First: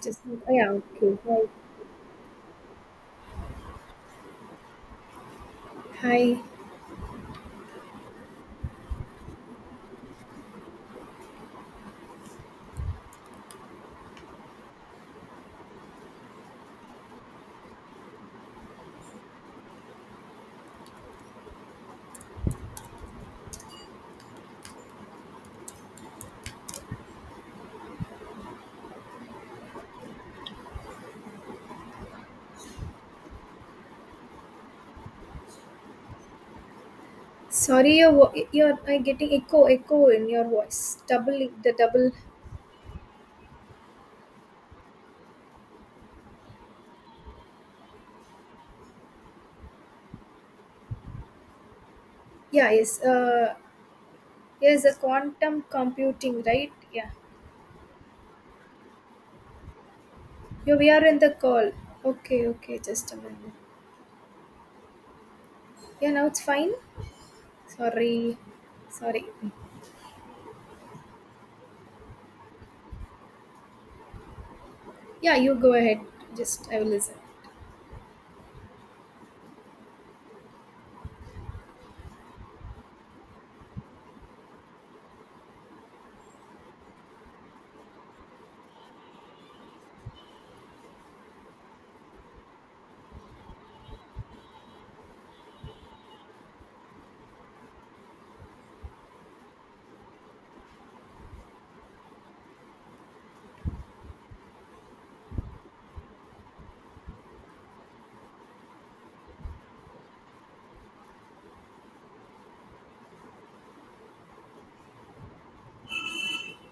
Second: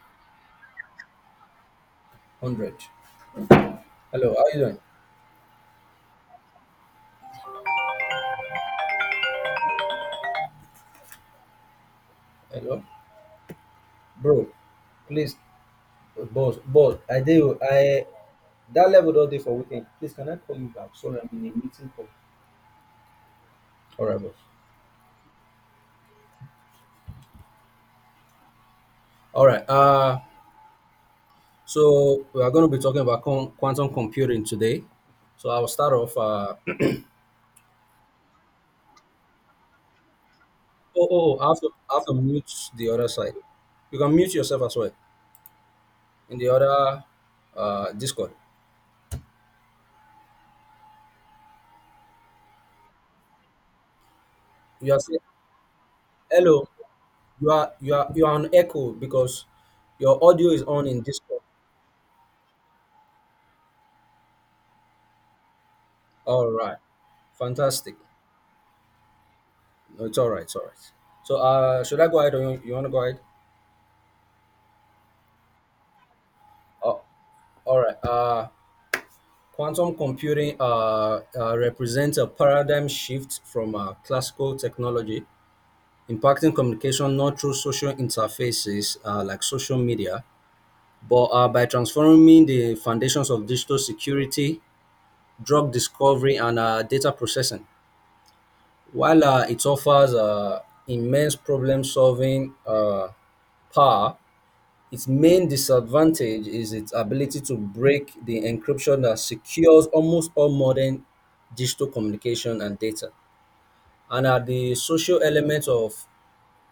Just, like, oh yeah, okay. Hi. Hundred. Hello, how you doing? Hi. Hello, bro. Please, boss, boss. I do. I that level don't day for weekend. Please, can I call you back? Sorry, I'm in a meeting call. All right, boss. All right. So we are going to be talking about quantum computing today. So I'll start off. Sorry, your are I getting echo in your voice. Oh, Double the I have double. to mute the other side. You can mute yourself as well in the other Discord. Yeah, yes. Yes, the You are saying quantum computing, hello. right? Yeah. You are on echo because your audio is Yeah, on we in are in the Discord. call. Okay, okay. Just a minute. Yeah, now it's All fine. right. Fantastic. Sorry, sorry. No, it's all right. It's all right. So, should I go ahead or you want to go ahead? Yeah, you go ahead. Just I will Oh, listen. all right. Quantum computing represents a paradigm shift from classical technology, impacting communication not through social interfaces like social media, but by transforming the foundations of digital security, drug discovery, and data processing. While it offers immense problem solving power. Its main disadvantage is its ability to break the encryption that secures almost all modern digital communication and data. And at the social element of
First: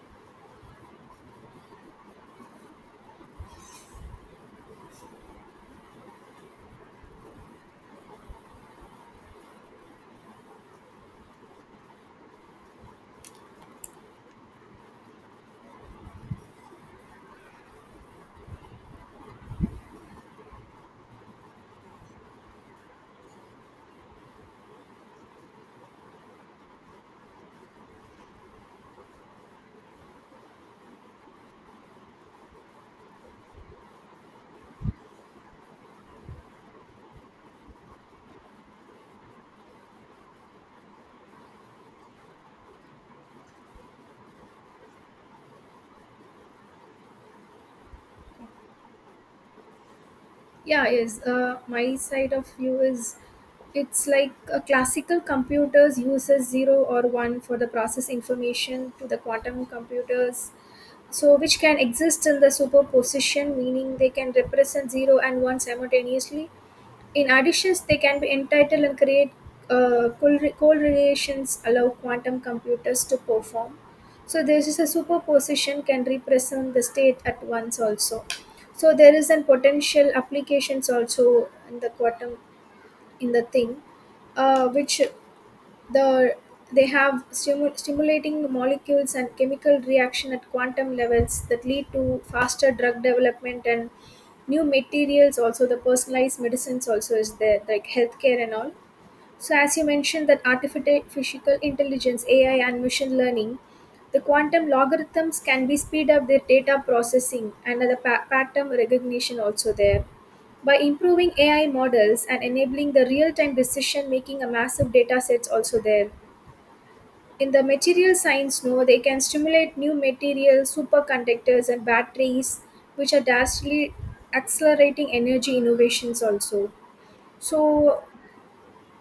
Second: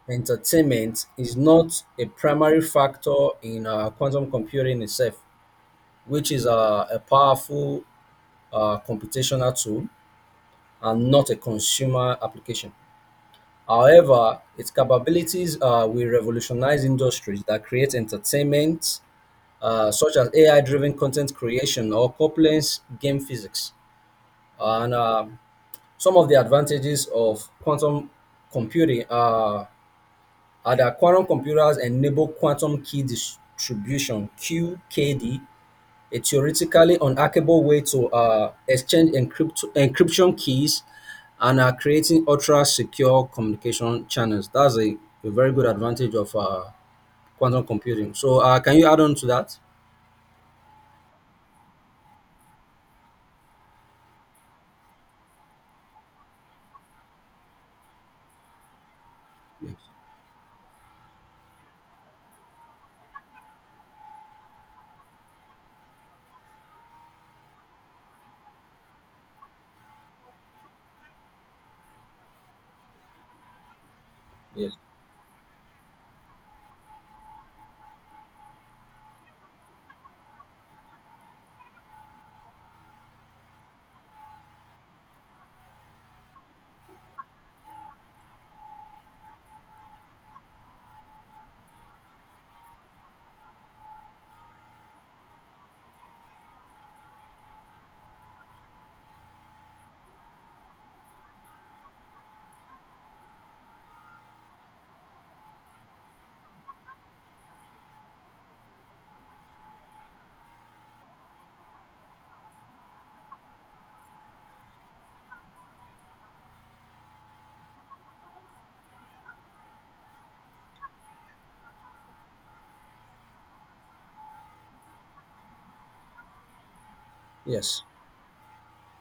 entertainment is not a primary factor in quantum computing itself, which is a powerful computational tool and not a consumer application. However, its capabilities will revolutionize industries that create entertainment, such as AI-driven content creation or Copeland's game physics. And some of the advantages of quantum computing are that quantum computers enable quantum key distribution (QKD), a theoretically unhackable way to exchange encryption keys and creating ultra secure communication channels. A very good advantage of quantum computing. So, can you add on to that? Yeah, yes. My side of view is it's like a classical computers uses 0 or 1 for the process information to the quantum Yes. computers. So, which can exist in the superposition, meaning they can represent 0 and 1 simultaneously. In additions, they can be entitled and create correlations allow quantum computers to perform. So there Yes. is a superposition can represent the state at once also. So there is an potential applications also in the quantum in the thing, which the they have stimulating molecules and chemical reaction at quantum levels that lead to faster drug development and new materials, also the personalized medicines also is there, like healthcare and all. So, as you mentioned, that artificial intelligence, AI, and machine learning, the quantum logarithms can be speed up their data processing and the pattern recognition also there. By improving AI models and enabling the real-time decision making, a massive data sets also there. In the material science, no, they can stimulate new materials, superconductors, and batteries, which are vastly accelerating energy innovations also. Yes. So,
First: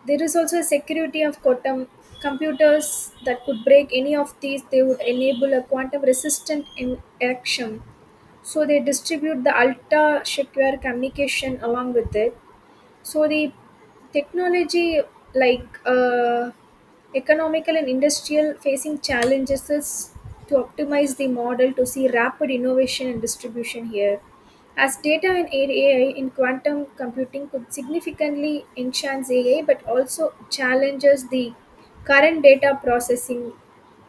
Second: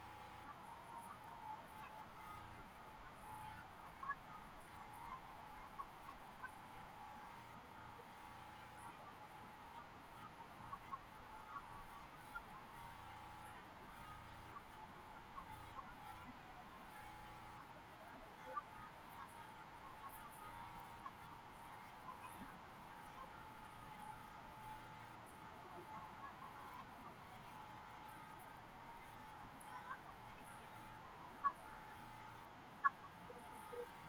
there is also a security of quantum computers that could break any of these. They would enable a quantum resistant in action. So they distribute the ultra secure communication along with it. So the technology, like economical and industrial facing challenges, is to optimize the model to see rapid innovation and distribution here. As data and AI in quantum computing could significantly enhance AI but also challenges the current data processing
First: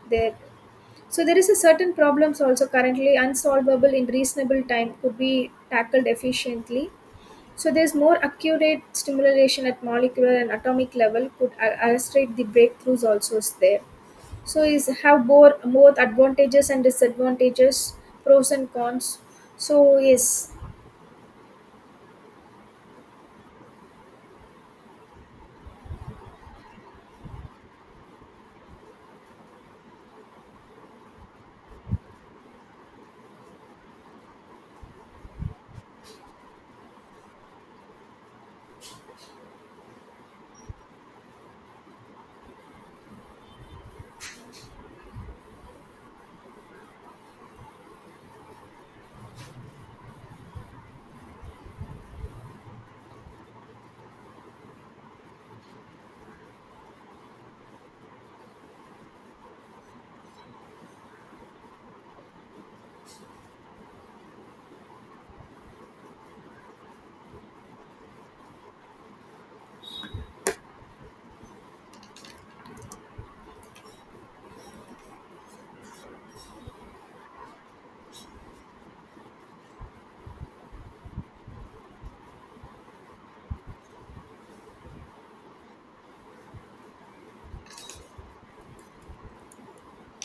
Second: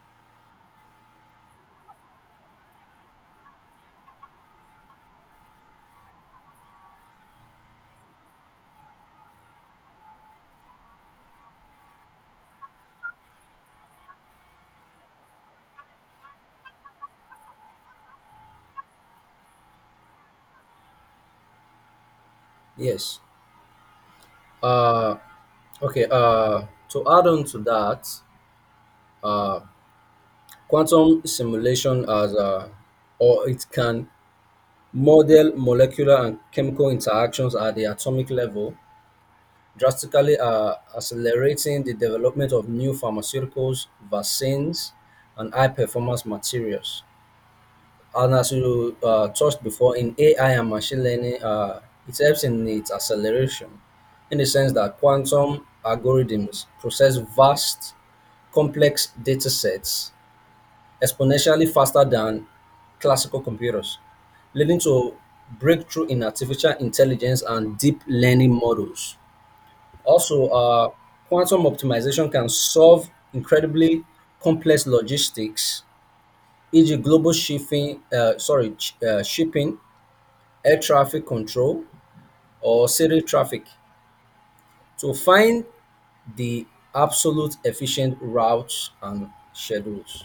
there. So there is a certain problems also currently unsolvable in reasonable time could be tackled efficiently, so there's more accurate stimulation at molecular and atomic level could illustrate the breakthroughs also is there. So is have both more advantages and disadvantages, pros and cons. So yes. Yes. Uh, okay. To add on to that, uh, quantum simulation as or it can model molecular and chemical interactions at the atomic level, drastically accelerating the development of new pharmaceuticals, vaccines, and high performance materials. And as you touched before, in AI and machine learning, it helps in its acceleration in the sense that quantum algorithms process vast, complex data sets exponentially faster than classical computers, leading to breakthrough in artificial intelligence and deep learning models. Also, quantum optimization can solve incredibly complex logistics, e.g., global shipping, shipping, air traffic control, or city traffic, to find the absolute efficient routes and schedules.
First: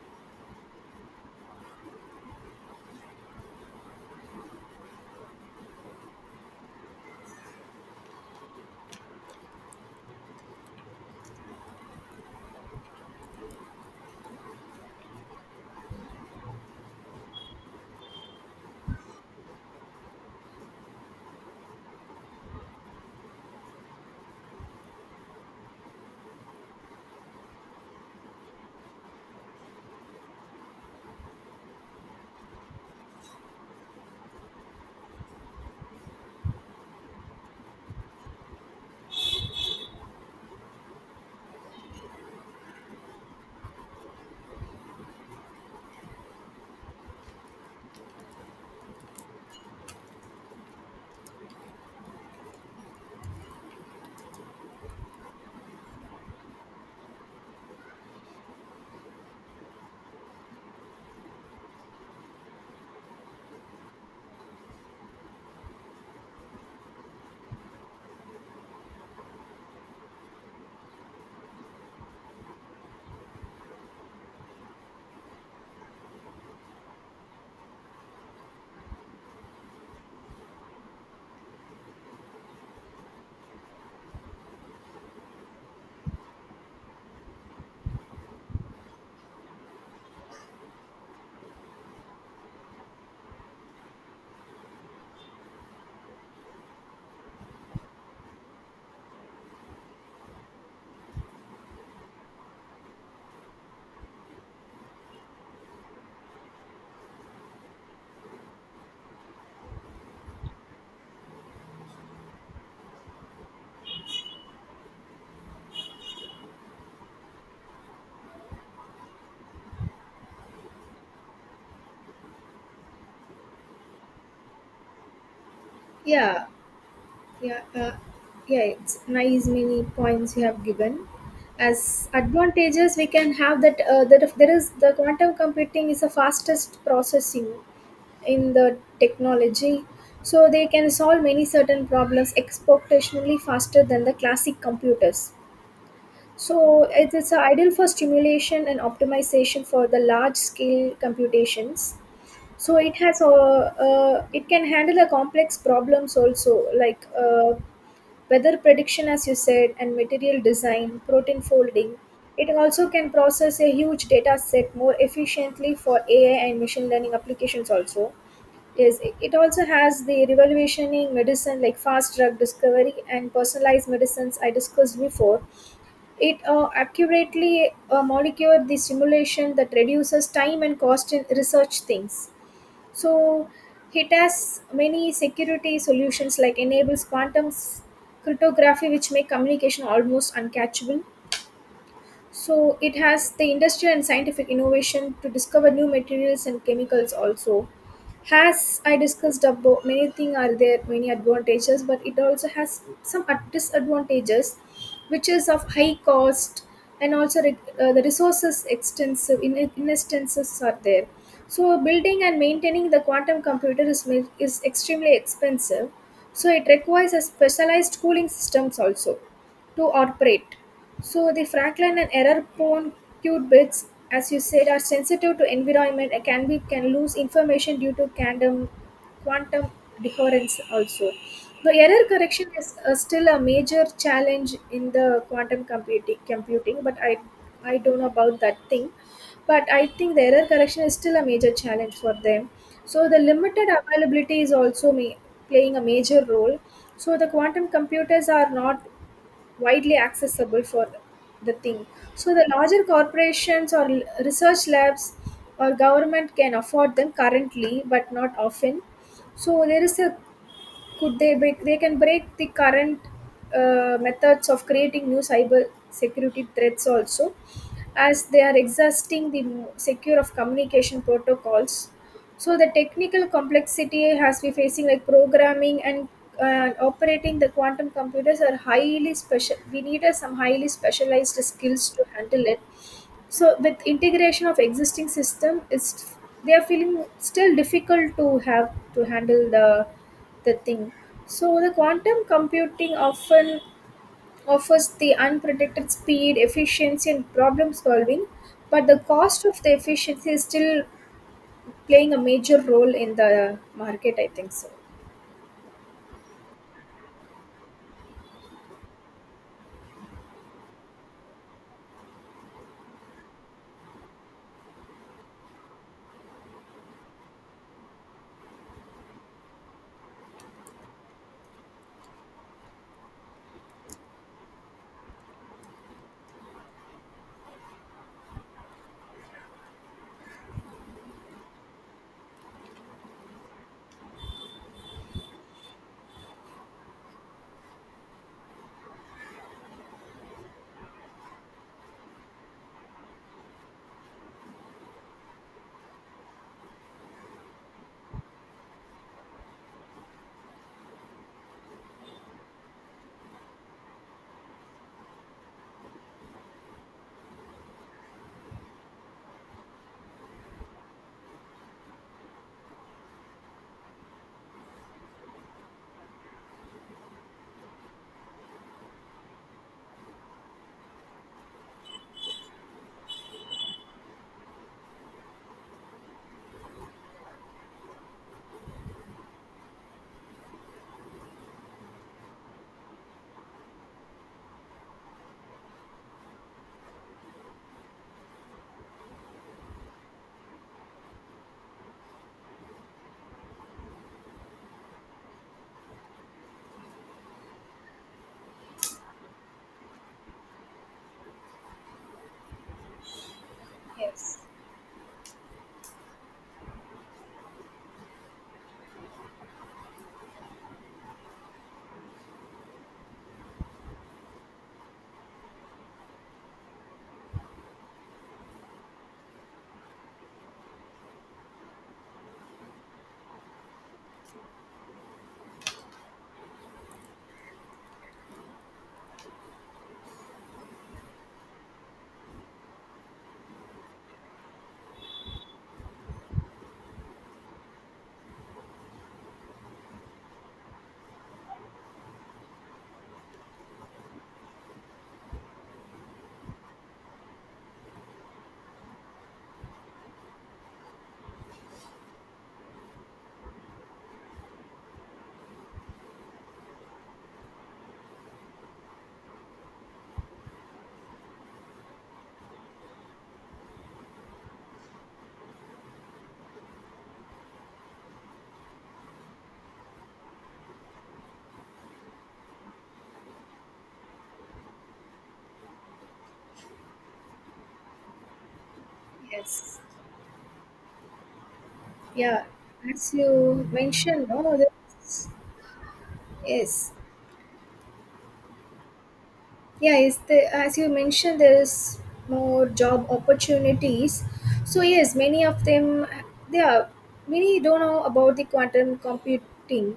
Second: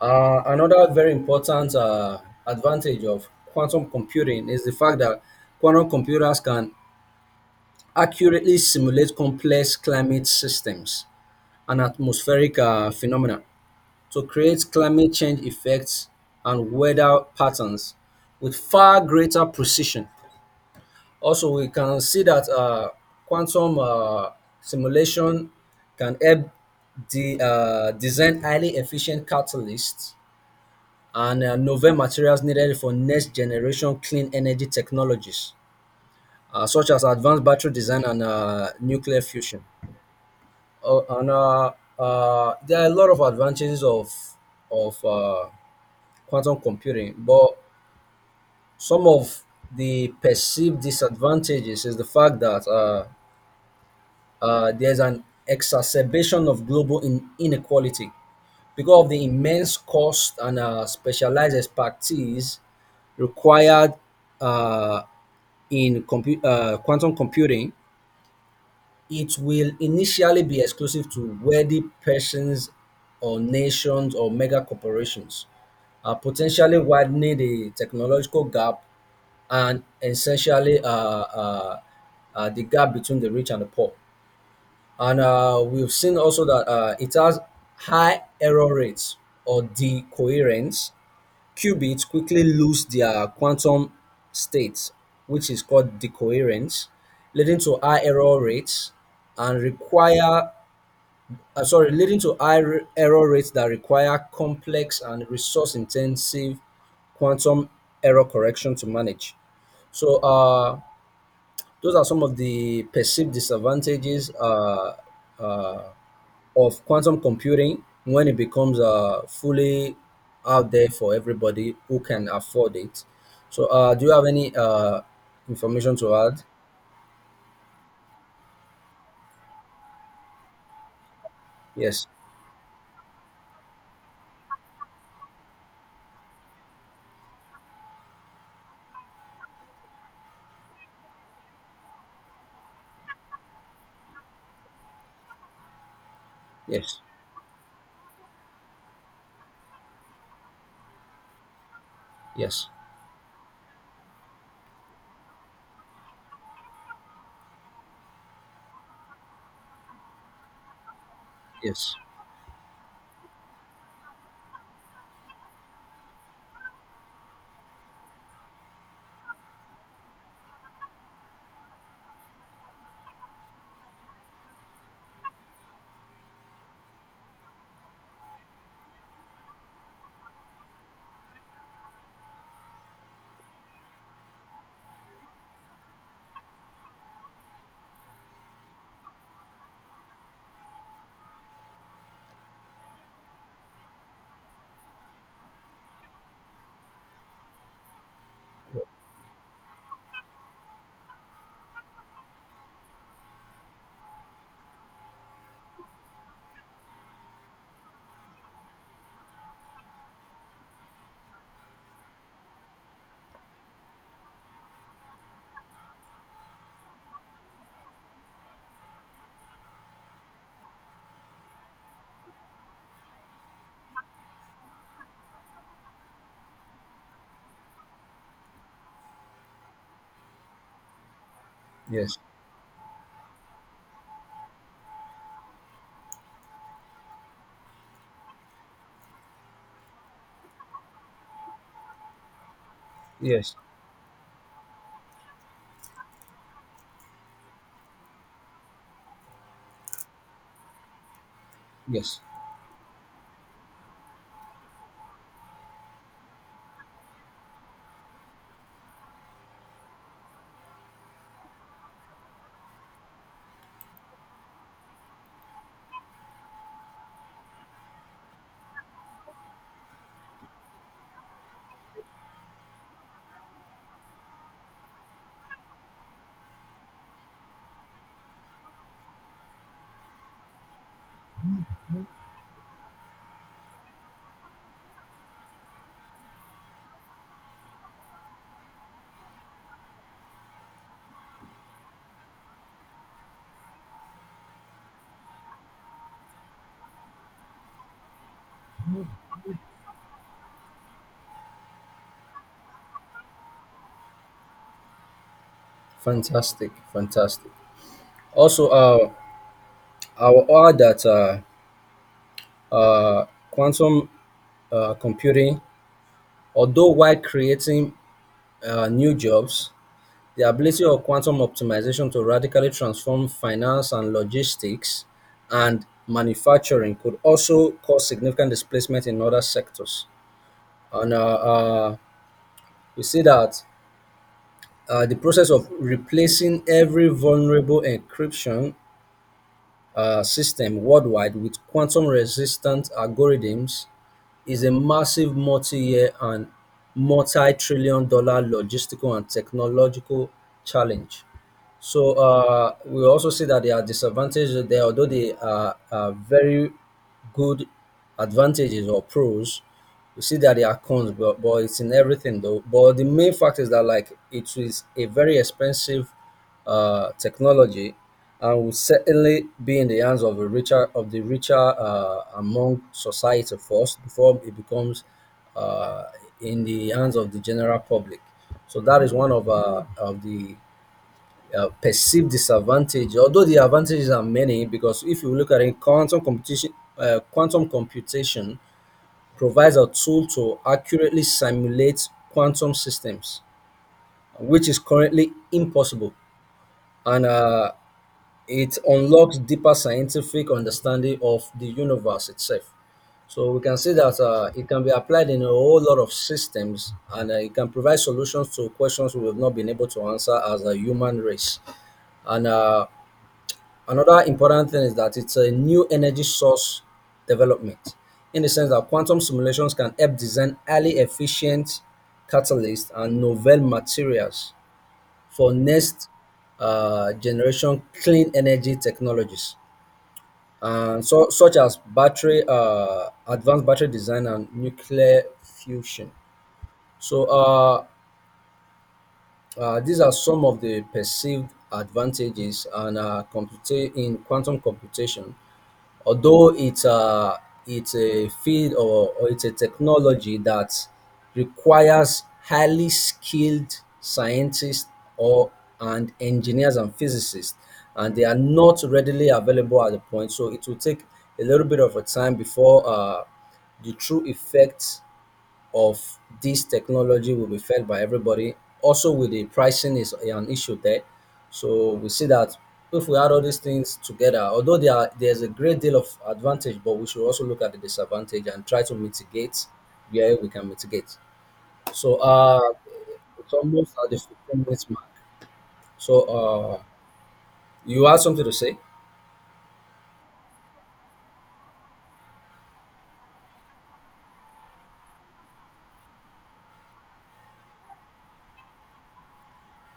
Another very important advantage of quantum computing is the fact that quantum computers can accurately simulate complex climate systems and atmospheric phenomena to create climate change effects and weather patterns with far greater precision. Also, we can see that quantum simulation can help design highly efficient catalysts and novel materials needed for next generation clean energy technologies, such as advanced battery design and nuclear fusion. And there are a lot of advantages of of uh, quantum computing, but some of the perceived disadvantages is the fact that there's an exacerbation of global inequality because of the immense cost and specialized expertise required uh, in quantum computing. It will initially be exclusive to wealthy persons or nations or mega corporations, potentially widening the technological gap and essentially the gap between the rich and the poor, and we've seen also that it has high error rates or decoherence. Qubits quickly lose their quantum state, which is called decoherence, leading to high error rates and leading to high error rates that require complex and resource-intensive quantum error correction to manage. So those are some of the perceived disadvantages uh, of quantum computing when it becomes fully out there for everybody who can afford it. So, do you have any information to add? Yeah, yeah, yeah. It's nice many points you have given. Yes, As advantages, we can have that that if there is, the quantum computing is the fastest processing in the technology, so they can solve many certain problems exponentially faster than the classic computers, so yes, it is ideal for stimulation and optimization for the large scale computations. yes, So it has a it can handle a complex problems also, like weather prediction, as you said, and material design, protein yes, folding. It also can process a huge data set more efficiently for AI and machine learning applications also. Yes, it also has the revolutioning medicine, like fast drug discovery and personalized medicines I discussed before. It accurately molecule the simulation that reduces time and cost in research things. So it has many security solutions, like enables quantum cryptography, which make communication almost uncatchable. So it has the industrial and scientific innovation to discover new materials and chemicals also. Has I discussed about many things are there, many advantages, but it also has some disadvantages, which is of high cost and also the resources extensive in instances are there. So building and maintaining the quantum computer is is extremely expensive. So it requires a specialized cooling systems also to operate. So the Franklin and error prone qubits, bits, as you said, are sensitive to environment and can lose information due to quantum decoherence also. The error yes, correction is still a major challenge in the quantum computing, but I don't know about that thing. But I think the error correction is still a major challenge for them. So the yes, limited availability is also playing a major role. So the quantum computers are not widely accessible for the thing. yes. So the larger corporations or research labs or government can afford them currently but not often. So there is a could they break they can break the current methods of creating new cyber security threats also, as they are exhausting the secure of communication protocols. So the technical complexity has been facing, like programming and operating the quantum computers are highly special. We need some highly specialized skills to handle it. So with integration of existing system, it's they are feeling still difficult to have to handle the thing. So the quantum computing often offers the unpredicted speed efficiency and problem solving, but the cost of the efficiency is still playing a major role in the market, I think so. Fantastic, fantastic. Also, I will add that quantum computing, although while creating new jobs, the ability of quantum optimization to radically transform finance and logistics and manufacturing could also cause significant displacement in other sectors. And we see that the process of replacing every vulnerable encryption system worldwide with quantum resistant algorithms is a massive multi year and multi trillion dollar logistical and technological challenge. So we also see that there are disadvantages there, although are very good advantages or pros. We see that there are cons, but it's in everything though. But the main fact is that like it is a very expensive technology, and will certainly be in the hands of a richer of the richer among society first before it becomes uh, in the hands of the general public. So that is one of the perceived disadvantage, although the advantages are many, because if you look at it, quantum computation provides a tool to accurately simulate quantum systems, which is currently impossible, and it unlocks deeper scientific understanding of the universe itself. So we can see that Yes, it can be applied in a whole lot of systems, and it can provide solutions to questions we have not been able to answer as a human race. And another important thing is that it's a new energy source development in the sense that quantum simulations can help design highly efficient catalysts and novel materials for next generation clean energy technologies, and so, such as advanced battery design, and nuclear fusion. So, these are some of the perceived advantages and in quantum computation. Although it's a field or it's a technology that requires highly skilled scientists or and engineers and physicists, and they are not readily available at the point. So it will take a little bit of a time before the true effects of this technology will be felt by everybody. Also, with the pricing is an issue there. So we see that if we add all these things together, although there's a great deal of advantage, but we should also look at the disadvantage and try to mitigate yes. where we can mitigate. So Yeah, as it's you almost at the mentioned, no, 15 minutes mark. there's, So yes, you have something to say? yeah, is the as you mentioned, there is more job opportunities. So yes, many of them, they are, many don't know about the quantum computing.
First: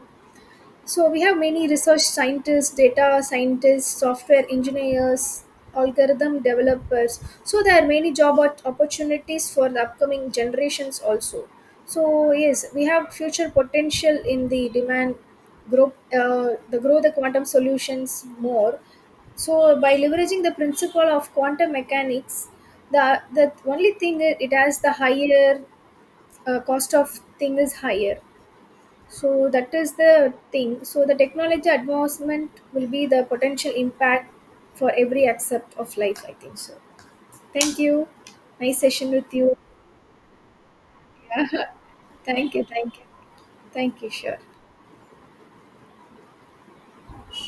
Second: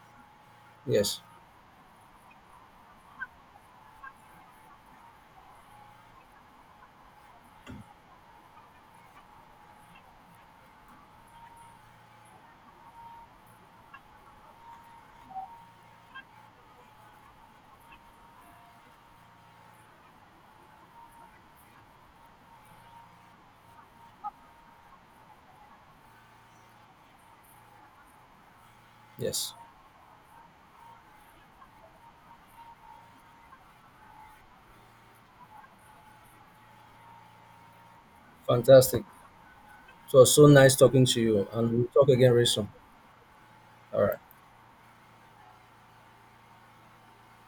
So Yes, we have many research scientists, data scientists, software engineers, algorithm developers. So there are many job opportunities for the upcoming generations also. So yes, we have future potential in the demand group, the grow the quantum solutions more. So by leveraging the principle of quantum mechanics, the only thing, it has the higher cost of thing is higher. So yes. that is the thing. So the technology advancement will be the potential impact for every aspect of life, I think so. Thank you. Nice Fantastic. session with you. So so nice talking to you, and Yeah. we'll talk again very Thank you. soon. Thank you. All Thank you. right. Sure.